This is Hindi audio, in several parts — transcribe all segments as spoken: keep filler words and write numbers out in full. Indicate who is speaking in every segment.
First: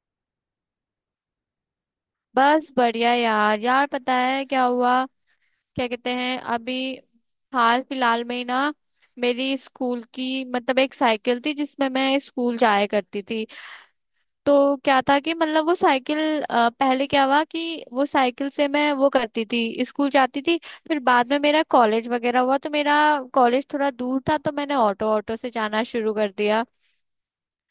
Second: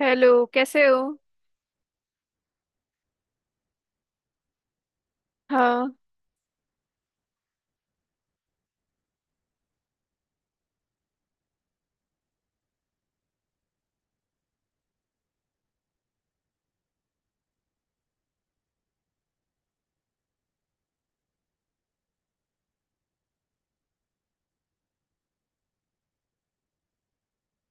Speaker 1: हेलो, कैसे हो।
Speaker 2: बस बढ़िया यार यार। पता है क्या हुआ? क्या
Speaker 1: हाँ।
Speaker 2: कहते हैं अभी, हाल फिलहाल में ही ना, मेरी स्कूल की मतलब एक साइकिल थी जिसमें मैं स्कूल जाया करती थी। तो क्या था कि मतलब वो साइकिल अ, पहले क्या हुआ कि वो साइकिल से मैं वो करती थी स्कूल जाती थी। फिर बाद में मेरा कॉलेज वगैरह हुआ तो मेरा कॉलेज थोड़ा दूर था तो मैंने ऑटो ऑटो से जाना शुरू कर दिया।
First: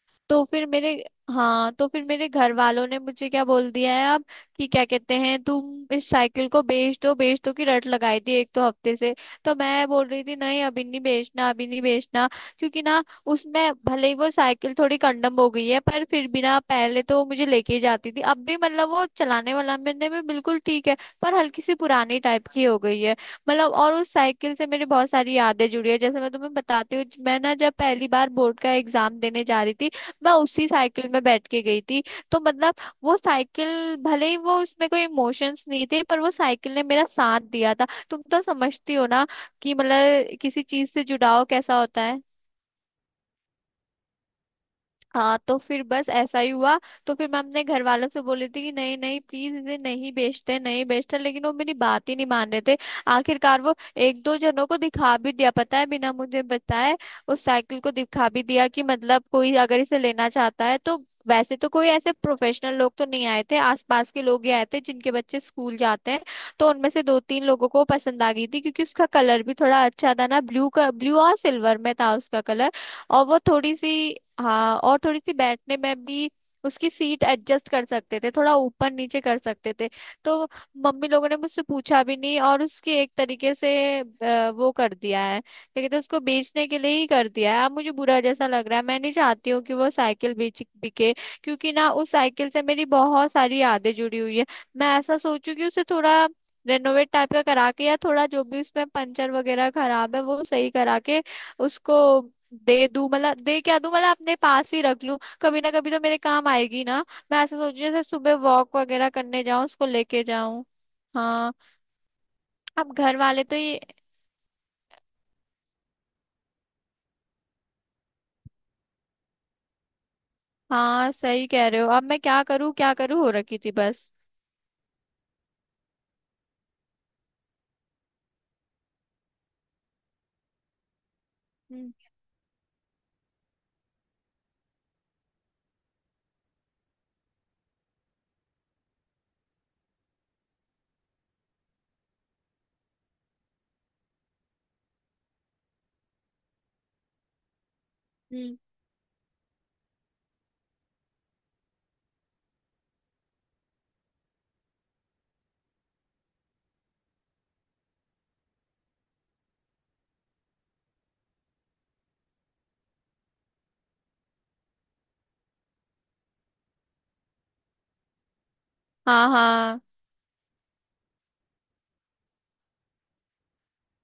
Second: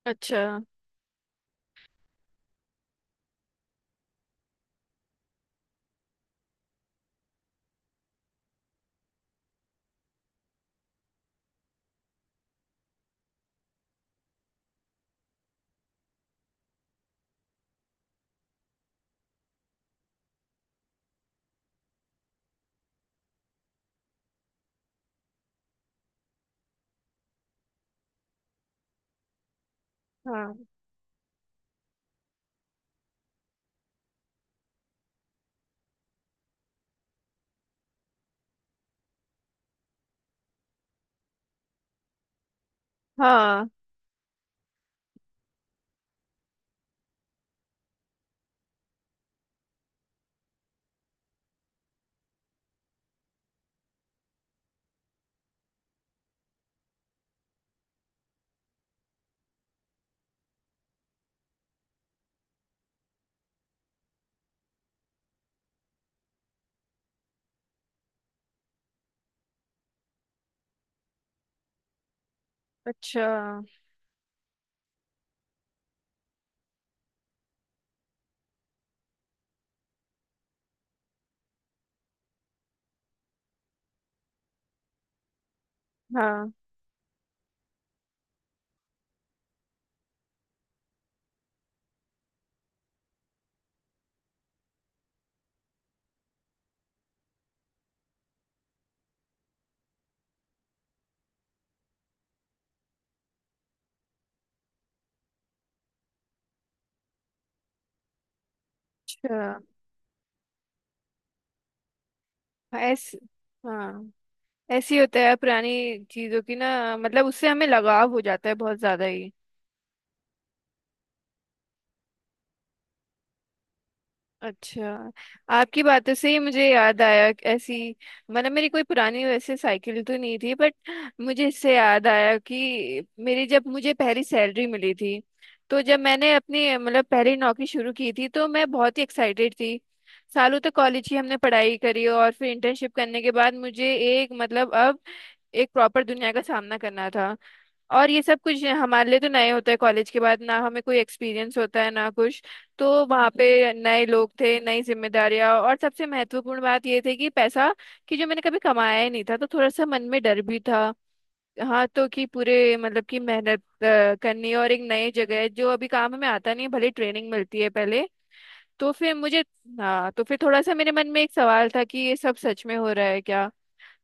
Speaker 1: अच्छा।
Speaker 2: तो फिर मेरे, हाँ तो फिर मेरे घर वालों ने मुझे क्या बोल दिया है अब कि क्या कहते हैं तुम इस साइकिल को बेच दो, बेच दो की रट लगाई थी एक तो हफ्ते से। तो मैं बोल रही थी नहीं अभी नहीं बेचना, अभी नहीं बेचना। क्योंकि ना उसमें भले ही वो साइकिल थोड़ी कंडम हो गई है पर फिर भी ना पहले तो वो मुझे लेके ही जाती थी, अब भी मतलब वो चलाने वाला मैंने में बिल्कुल ठीक है। पर हल्की सी पुरानी टाइप की हो गई है। मतलब और उस साइकिल से मेरी बहुत सारी यादें जुड़ी है, जैसे मैं तुम्हें बताती हूँ, मैं ना जब पहली बार बोर्ड का एग्जाम देने जा रही थी मैं
Speaker 1: हाँ।
Speaker 2: उसी साइकिल में बैठ के गई थी। तो मतलब वो साइकिल भले ही वो उसमें कोई इमोशंस नहीं थे पर वो साइकिल ने मेरा साथ दिया था। तुम तो समझती हो ना कि मतलब किसी चीज से जुड़ाव कैसा होता है।
Speaker 1: हाँ।
Speaker 2: हाँ तो फिर बस ऐसा ही हुआ। तो फिर मैं अपने घर वालों से बोली थी कि नहीं नहीं प्लीज इसे नहीं बेचते, नहीं बेचते, लेकिन वो मेरी बात ही नहीं मान रहे थे। आखिरकार वो एक दो जनों को दिखा भी दिया पता है, बिना मुझे बताए उस साइकिल को दिखा भी दिया कि मतलब कोई अगर इसे लेना चाहता है तो। वैसे तो कोई ऐसे प्रोफेशनल लोग तो नहीं आए थे, आसपास के लोग ही आए थे जिनके बच्चे स्कूल जाते हैं। तो उनमें से दो तीन लोगों को पसंद आ गई थी क्योंकि उसका कलर भी थोड़ा अच्छा था ना, ब्लू का, ब्लू और सिल्वर में था उसका कलर।
Speaker 1: अच्छा।
Speaker 2: और वो थोड़ी सी, हाँ और थोड़ी सी बैठने में भी उसकी सीट एडजस्ट कर सकते थे, थोड़ा ऊपर नीचे कर सकते थे। तो मम्मी लोगों ने मुझसे पूछा भी नहीं और उसकी एक तरीके से अ, वो कर दिया है, क्या कहते हैं, उसको
Speaker 1: हाँ।
Speaker 2: बेचने के लिए ही कर दिया है। अब मुझे बुरा जैसा लग रहा है, मैं नहीं चाहती हूँ कि वो साइकिल बेच बिके। क्योंकि ना उस साइकिल से मेरी बहुत सारी यादें जुड़ी हुई है। मैं ऐसा सोचू कि उसे थोड़ा रेनोवेट टाइप का करा के, या थोड़ा जो भी उसमें पंचर वगैरह खराब है वो सही करा के उसको दे दूं, मतलब दे क्या दूं मतलब अपने पास ही रख लूं, कभी ना कभी तो मेरे काम आएगी ना। मैं ऐसे सोच रही हूं, जैसे सुबह वॉक वगैरह
Speaker 1: अच्छा।
Speaker 2: करने जाऊं उसको लेके जाऊं। हाँ। अब
Speaker 1: ऐस
Speaker 2: घर वाले तो ये,
Speaker 1: हाँ। ऐसे ही होता है पुरानी चीजों की ना, मतलब उससे हमें लगाव हो जाता है बहुत ज्यादा ही।
Speaker 2: हाँ सही कह रहे हो, अब मैं क्या करूँ क्या करूँ हो रखी थी बस।
Speaker 1: अच्छा, आपकी बातों से ही मुझे याद आया कि ऐसी, मतलब मेरी कोई पुरानी वैसे साइकिल तो नहीं थी, बट मुझे इससे
Speaker 2: हम्म।
Speaker 1: याद आया कि मेरी, जब मुझे पहली सैलरी मिली थी, तो जब मैंने अपनी मतलब पहली नौकरी शुरू की थी, तो मैं बहुत ही एक्साइटेड थी। सालों तक कॉलेज ही हमने पढ़ाई करी और फिर इंटर्नशिप करने के बाद मुझे एक मतलब, अब एक प्रॉपर दुनिया का सामना करना था। और ये सब
Speaker 2: हम्म।
Speaker 1: कुछ हमारे लिए तो नए होता है, कॉलेज के बाद ना हमें कोई एक्सपीरियंस होता है ना कुछ। तो वहाँ पे नए लोग थे, नई जिम्मेदारियां, और सबसे महत्वपूर्ण बात ये थी कि पैसा, कि जो मैंने कभी कमाया ही नहीं था, तो थोड़ा सा मन में डर भी था। हाँ, तो कि पूरे मतलब कि मेहनत अ, करनी है और एक नई जगह है जो अभी काम में आता नहीं है, भले ट्रेनिंग मिलती है पहले। तो फिर
Speaker 2: हाँ।
Speaker 1: मुझे,
Speaker 2: हाँ।
Speaker 1: हाँ, तो फिर थोड़ा सा मेरे मन में एक सवाल था कि ये सब सच में हो रहा है क्या।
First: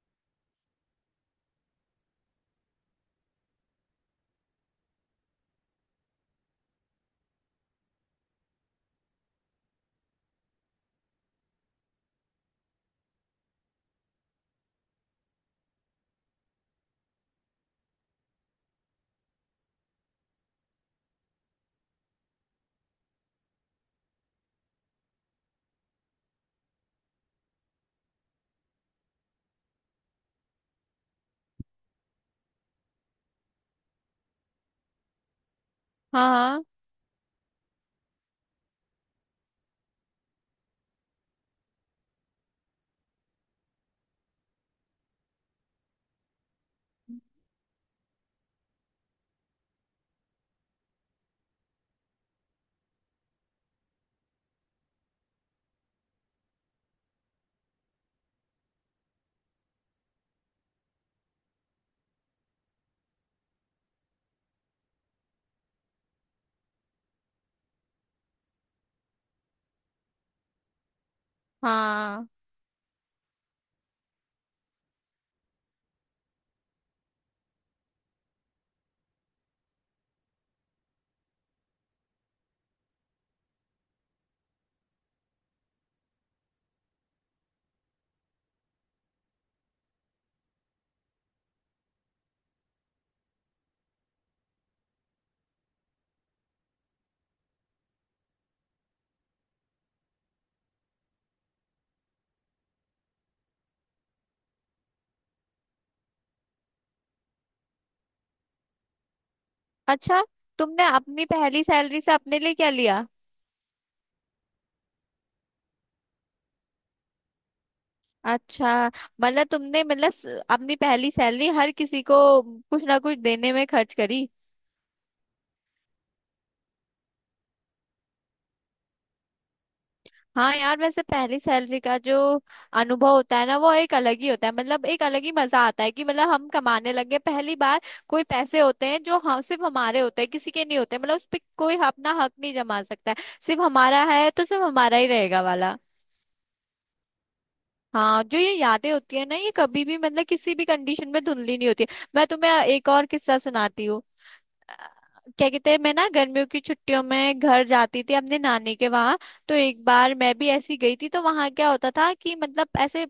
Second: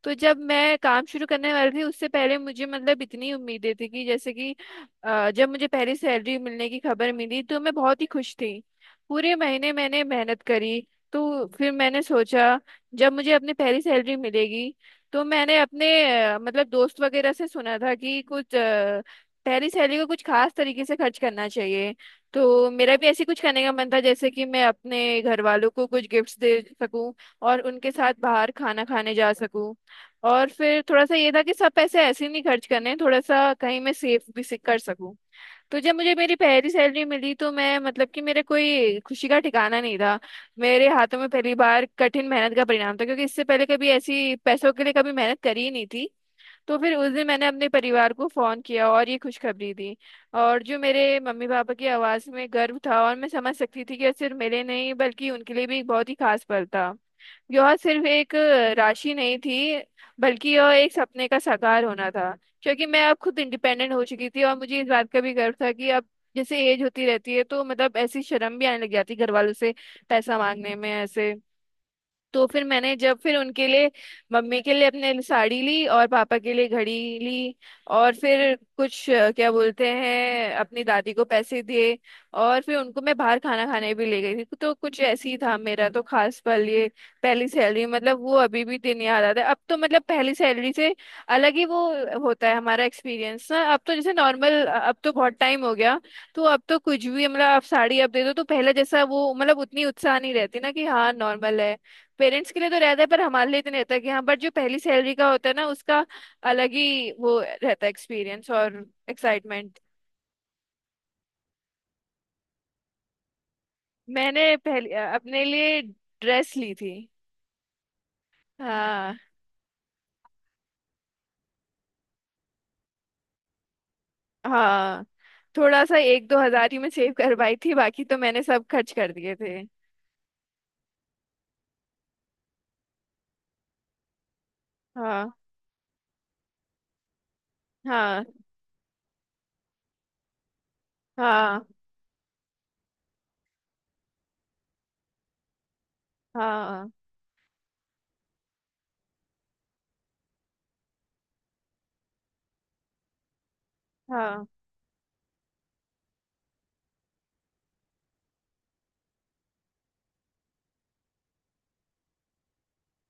Speaker 1: तो जब मैं काम शुरू करने वाली थी, उससे पहले मुझे मतलब इतनी उम्मीदें थी कि जैसे कि, अ, जब मुझे पहली सैलरी मिलने की खबर मिली, तो मैं बहुत ही खुश थी। पूरे महीने मैंने मेहनत करी। तो फिर मैंने सोचा, जब मुझे अपनी पहली सैलरी मिलेगी, तो मैंने अपने अ, मतलब दोस्त वगैरह से सुना था कि कुछ अ, पहली सैलरी को कुछ खास तरीके से खर्च करना चाहिए। तो मेरा भी ऐसे कुछ करने का मन था जैसे कि मैं अपने घर वालों को कुछ गिफ्ट्स दे सकूं और उनके साथ बाहर खाना खाने जा सकूं। और फिर थोड़ा सा ये था कि सब पैसे ऐसे ही नहीं खर्च करने, थोड़ा सा कहीं मैं सेव भी से कर सकूं। तो जब मुझे
Speaker 2: हाँ।
Speaker 1: मेरी
Speaker 2: हाँ।
Speaker 1: पहली सैलरी मिली, तो मैं मतलब कि मेरे कोई खुशी का ठिकाना नहीं था। मेरे हाथों में पहली बार कठिन मेहनत का परिणाम था, क्योंकि इससे पहले कभी ऐसी पैसों के लिए कभी मेहनत करी ही नहीं थी। तो फिर उस दिन मैंने अपने परिवार को फोन किया और ये खुशखबरी दी। और जो मेरे मम्मी पापा की आवाज़ में गर्व था, और मैं समझ सकती थी कि यह सिर्फ मेरे नहीं बल्कि उनके लिए भी एक बहुत ही खास पल था। यह सिर्फ एक राशि नहीं थी, बल्कि यह एक सपने का साकार होना था, क्योंकि मैं अब खुद इंडिपेंडेंट हो चुकी थी। और मुझे इस बात का भी गर्व था कि अब, जैसे एज होती रहती है तो मतलब ऐसी शर्म भी आने लग जाती घर वालों से पैसा मांगने में ऐसे।
Speaker 2: हाँ।
Speaker 1: तो फिर मैंने, जब फिर उनके लिए, मम्मी के लिए, अपने लिए साड़ी ली और पापा के लिए घड़ी ली। और फिर कुछ अ, क्या बोलते हैं, अपनी दादी को पैसे दिए। और फिर उनको मैं बाहर खाना खाने भी ले गई थी। तो कुछ ऐसे ही था मेरा तो खास पल ये पहली सैलरी, मतलब वो अभी भी दिन याद आता है। अब तो मतलब पहली सैलरी से अलग ही वो होता है हमारा एक्सपीरियंस ना। अब तो जैसे नॉर्मल, अब तो बहुत टाइम हो गया। तो अब तो कुछ भी मतलब आप साड़ी अब दे दो तो पहले जैसा वो मतलब उतनी उत्साह नहीं रहती ना, कि हाँ नॉर्मल है। पेरेंट्स के लिए तो रहता है पर हमारे लिए इतने रहता है कि हाँ, बट जो पहली सैलरी का होता है ना उसका अलग ही वो रहता है एक्सपीरियंस और एक्साइटमेंट।
Speaker 2: अच्छा, तुमने अपनी पहली सैलरी से अपने लिए क्या लिया?
Speaker 1: मैंने पहले अपने लिए ड्रेस ली थी।
Speaker 2: अच्छा।
Speaker 1: हाँ।
Speaker 2: मतलब तुमने मतलब स- अपनी पहली सैलरी हर किसी को कुछ ना कुछ देने में खर्च करी।
Speaker 1: हाँ, थोड़ा सा एक दो हजार ही मैं सेव करवाई थी, बाकी तो मैंने सब खर्च कर दिए थे।
Speaker 2: हाँ यार, वैसे पहली सैलरी का जो अनुभव होता है ना वो एक अलग ही होता है, मतलब एक अलग
Speaker 1: हाँ।
Speaker 2: ही मजा आता है कि मतलब हम कमाने लगे पहली बार।
Speaker 1: हाँ।
Speaker 2: कोई पैसे होते हैं जो हम सिर्फ हमारे होते हैं, किसी के नहीं होते, मतलब उस पर
Speaker 1: हाँ।
Speaker 2: कोई अपना हक नहीं जमा सकता है, सिर्फ हमारा है तो सिर्फ हमारा ही रहेगा वाला।
Speaker 1: हाँ।
Speaker 2: हाँ जो ये यादें होती है ना ये कभी भी मतलब किसी भी कंडीशन में धुंधली नहीं होती है। मैं तुम्हें एक और किस्सा सुनाती हूँ।
Speaker 1: हाँ।
Speaker 2: क्या कहते हैं, मैं ना गर्मियों की छुट्टियों में घर जाती थी अपने नानी के वहां। तो एक बार मैं भी ऐसी गई थी तो वहां क्या होता था कि मतलब ऐसे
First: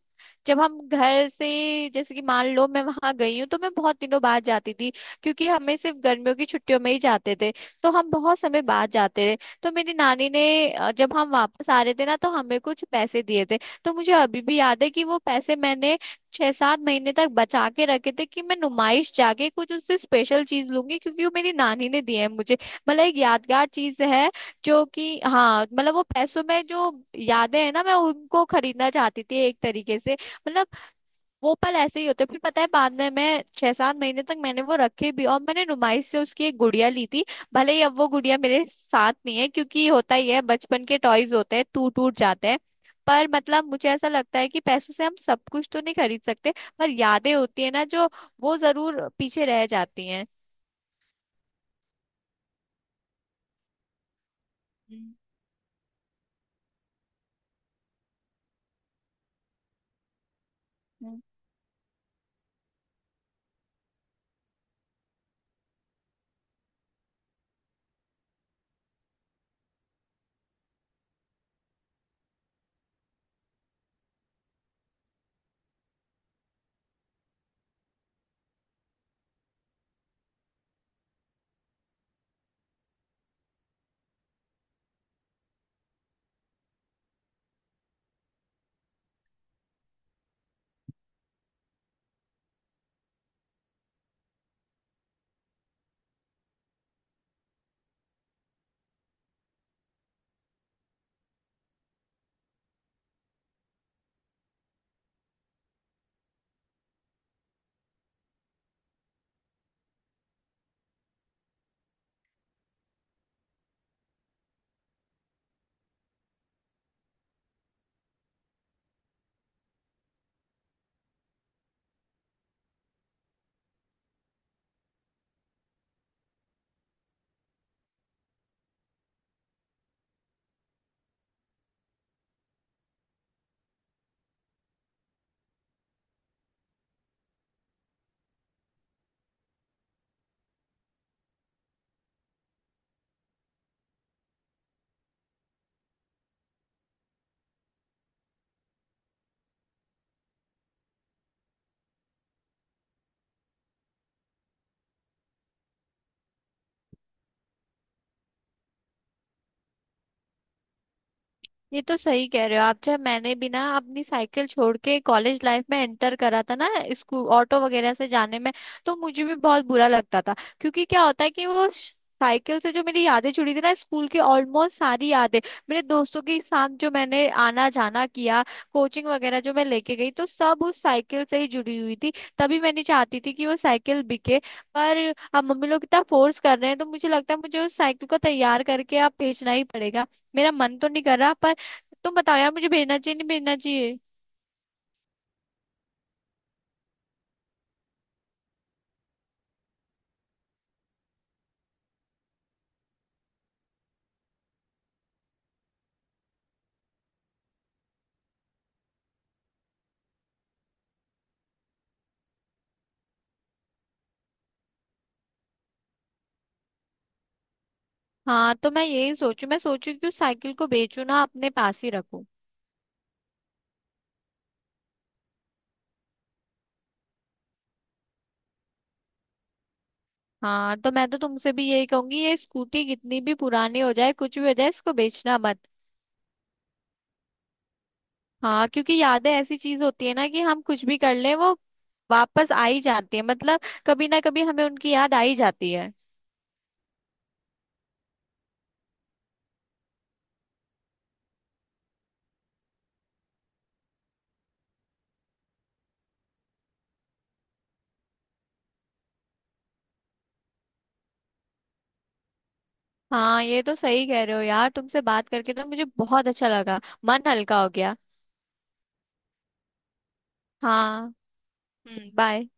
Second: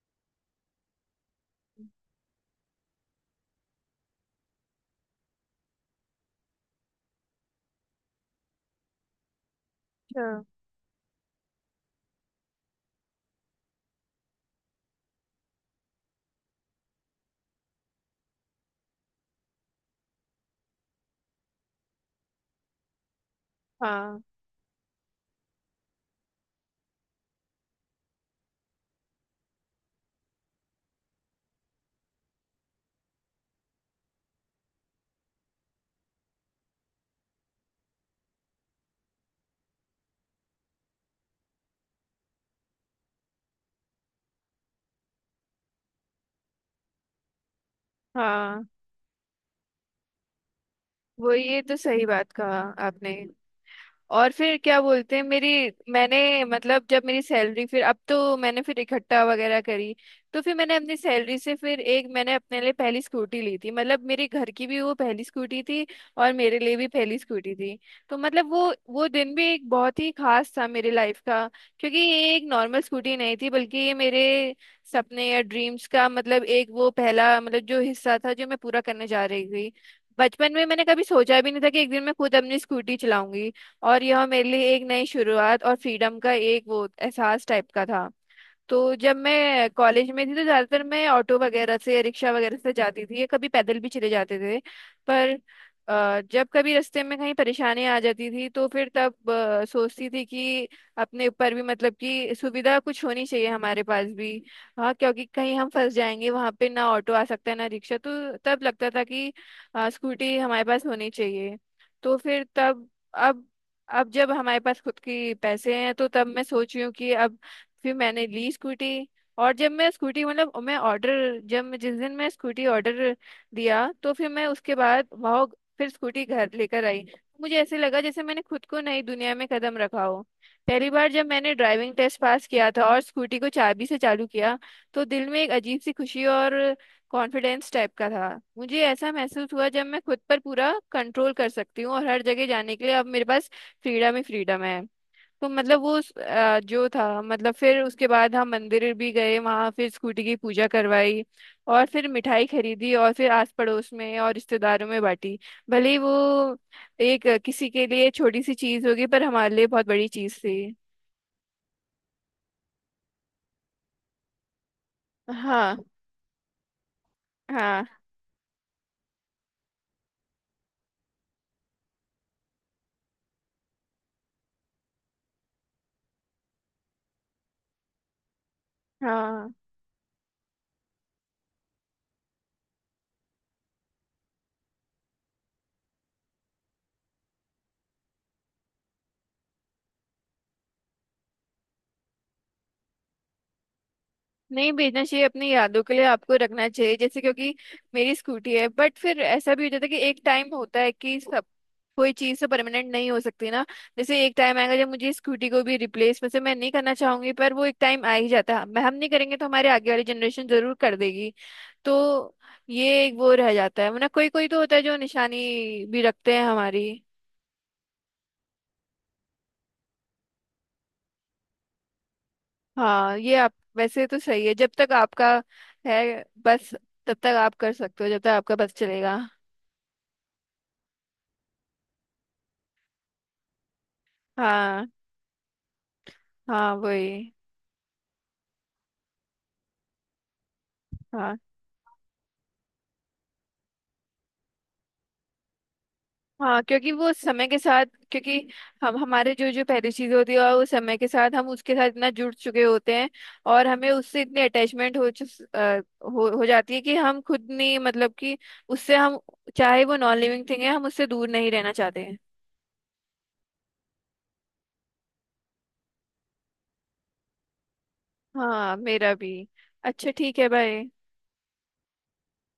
Speaker 2: जब हम घर से, जैसे कि मान लो मैं वहां गई हूँ तो मैं बहुत दिनों बाद जाती थी क्योंकि हमें सिर्फ गर्मियों की छुट्टियों में ही जाते थे, तो हम बहुत समय बाद जाते थे। तो मेरी
Speaker 1: अच्छा।
Speaker 2: नानी ने अ, जब हम वापस आ रहे थे ना तो हमें कुछ पैसे दिए थे। तो मुझे अभी भी याद है कि वो पैसे मैंने छह सात महीने तक बचा के रखे थे कि मैं नुमाइश जाके कुछ उससे स्पेशल चीज लूंगी, क्योंकि वो मेरी नानी ने दिए हैं मुझे, मतलब एक यादगार चीज
Speaker 1: हाँ।
Speaker 2: है। जो कि हाँ मतलब वो पैसों में जो यादें हैं ना मैं उनको खरीदना चाहती थी एक तरीके से, मतलब वो पल ऐसे ही होते। फिर पता है बाद में मैं छह सात महीने तक मैंने वो रखे भी और मैंने नुमाइश से उसकी एक गुड़िया ली थी। भले ही अब वो गुड़िया मेरे साथ नहीं है, क्योंकि होता ही है, बचपन के टॉयज होते हैं टूट टूट जाते हैं। पर मतलब मुझे ऐसा लगता है कि पैसों से हम सब कुछ तो नहीं खरीद सकते, पर यादें होती है ना जो वो
Speaker 1: हाँ,
Speaker 2: जरूर पीछे रह जाती हैं।
Speaker 1: वो ये तो सही बात कहा आपने। और फिर क्या
Speaker 2: हम्म।
Speaker 1: बोलते हैं मेरी, मैंने मतलब जब मेरी सैलरी फिर अब तो मैंने फिर इकट्ठा वगैरह करी। तो फिर मैंने अपनी सैलरी से फिर एक, मैंने अपने लिए पहली स्कूटी ली थी। मतलब मेरे घर की भी वो पहली स्कूटी थी और मेरे लिए भी पहली स्कूटी थी। तो मतलब वो वो दिन भी एक बहुत ही खास था मेरी लाइफ का, क्योंकि ये एक नॉर्मल स्कूटी नहीं थी बल्कि ये मेरे सपने या ड्रीम्स का मतलब एक वो पहला मतलब जो हिस्सा था जो मैं पूरा करने जा रही थी। बचपन में मैंने कभी सोचा भी नहीं था कि एक दिन मैं खुद अपनी स्कूटी चलाऊंगी, और यह मेरे लिए एक नई शुरुआत और फ्रीडम का एक वो एहसास टाइप का था। तो जब मैं कॉलेज में थी तो ज्यादातर मैं ऑटो वगैरह से, रिक्शा वगैरह से जाती थी, या कभी पैदल भी चले जाते थे। पर अ, जब कभी रास्ते में कहीं परेशानी आ जाती थी, तो फिर तब अ, सोचती थी कि अपने ऊपर भी मतलब कि सुविधा कुछ होनी चाहिए हमारे पास भी। हाँ, क्योंकि कहीं हम फंस जाएंगे वहां पे, ना ऑटो आ सकता है ना रिक्शा, तो तब लगता था कि अ, स्कूटी हमारे पास होनी चाहिए। तो फिर तब, अब अब जब हमारे पास खुद के पैसे हैं तो तब मैं सोच रही हूँ कि अब फिर मैंने ली स्कूटी। और जब मैं स्कूटी मतलब मैं ऑर्डर, जब मैं जिस दिन मैं स्कूटी ऑर्डर दिया, तो फिर मैं उसके बाद वहाँ फिर स्कूटी घर लेकर आई। मुझे ऐसे लगा जैसे मैंने खुद को नई दुनिया में कदम रखा हो। पहली बार जब मैंने ड्राइविंग टेस्ट पास किया था और स्कूटी को चाबी से चालू किया, तो दिल में एक अजीब सी खुशी और कॉन्फिडेंस टाइप का था। मुझे ऐसा महसूस हुआ जब मैं खुद पर पूरा कंट्रोल कर सकती हूँ और हर जगह जाने के लिए अब मेरे पास फ्रीडम ही फ्रीडम है। तो मतलब वो उस, अ, जो था मतलब फिर उसके बाद हम मंदिर भी गए, वहां फिर स्कूटी की पूजा करवाई और फिर मिठाई खरीदी और फिर आस पड़ोस में और रिश्तेदारों में बांटी। भले ही वो एक अ, किसी के लिए छोटी सी चीज होगी पर हमारे लिए बहुत बड़ी चीज थी।
Speaker 2: ये तो सही कह रहे हो आप, जब मैंने भी ना अपनी साइकिल छोड़ के कॉलेज लाइफ
Speaker 1: हाँ।
Speaker 2: में एंटर करा था ना, स्कूल ऑटो
Speaker 1: हाँ।
Speaker 2: वगैरह से जाने में तो मुझे भी बहुत बुरा लगता था। क्योंकि क्या होता है कि वो श- साइकिल से जो मेरी यादें जुड़ी थी ना स्कूल की ऑलमोस्ट सारी यादें, मेरे दोस्तों के साथ जो मैंने आना जाना किया, कोचिंग वगैरह
Speaker 1: हाँ,
Speaker 2: जो मैं लेके गई तो सब उस साइकिल से ही जुड़ी हुई थी। तभी मैंने चाहती थी कि वो साइकिल बिके। पर अब मम्मी लोग इतना फोर्स कर रहे हैं तो मुझे लगता है मुझे उस साइकिल को तैयार करके अब बेचना ही पड़ेगा। मेरा मन तो नहीं कर रहा, पर तुम बताओ यार मुझे भेजना चाहिए नहीं भेजना चाहिए।
Speaker 1: नहीं भेजना चाहिए, अपनी यादों के लिए आपको रखना चाहिए। जैसे क्योंकि मेरी स्कूटी है, बट फिर ऐसा भी हो जाता है कि एक टाइम होता है कि सब, कोई चीज़ तो परमानेंट नहीं हो सकती ना। जैसे एक टाइम आएगा जब मुझे स्कूटी को भी रिप्लेस, वैसे मैं नहीं करना चाहूंगी पर वो एक टाइम आ ही जाता है। मैं, हम नहीं करेंगे तो हमारे आगे वाली जनरेशन जरूर कर देगी। तो ये एक वो रह जाता है, वरना कोई कोई तो होता है जो निशानी भी रखते हैं हमारी।
Speaker 2: हाँ तो मैं यही सोचू मैं सोचू कि उस साइकिल को बेचू ना अपने पास ही रखूं।
Speaker 1: हाँ, ये आप वैसे तो सही है, जब तक आपका है बस, तब तक आप कर सकते हो, जब तक आपका बस चलेगा।
Speaker 2: हाँ तो मैं तो तुमसे भी यही कहूंगी ये स्कूटी कितनी भी पुरानी हो जाए कुछ भी हो जाए
Speaker 1: हाँ।
Speaker 2: इसको बेचना मत।
Speaker 1: हाँ, वही।
Speaker 2: हाँ क्योंकि यादें ऐसी चीज होती है ना कि हम कुछ भी कर लें
Speaker 1: हाँ।
Speaker 2: वो वापस आ ही जाती है, मतलब कभी ना कभी हमें उनकी याद आ ही जाती है।
Speaker 1: हाँ, क्योंकि वो समय के साथ, क्योंकि हम, हमारे जो जो पहली चीज होती है वो समय के साथ हम उसके साथ इतना जुड़ चुके होते हैं, और हमें उससे इतनी अटैचमेंट हो, चुस- अ, हो हो जाती है कि हम खुद नहीं मतलब कि उससे हम, चाहे वो नॉन लिविंग थिंग है, हम उससे दूर नहीं रहना चाहते हैं।
Speaker 2: हाँ ये तो सही कह रहे हो यार, तुमसे बात करके तो मुझे बहुत अच्छा लगा, मन हल्का हो गया।
Speaker 1: हाँ, मेरा भी। अच्छा, ठीक है, बाय।
Speaker 2: हाँ। हम्म। बाय।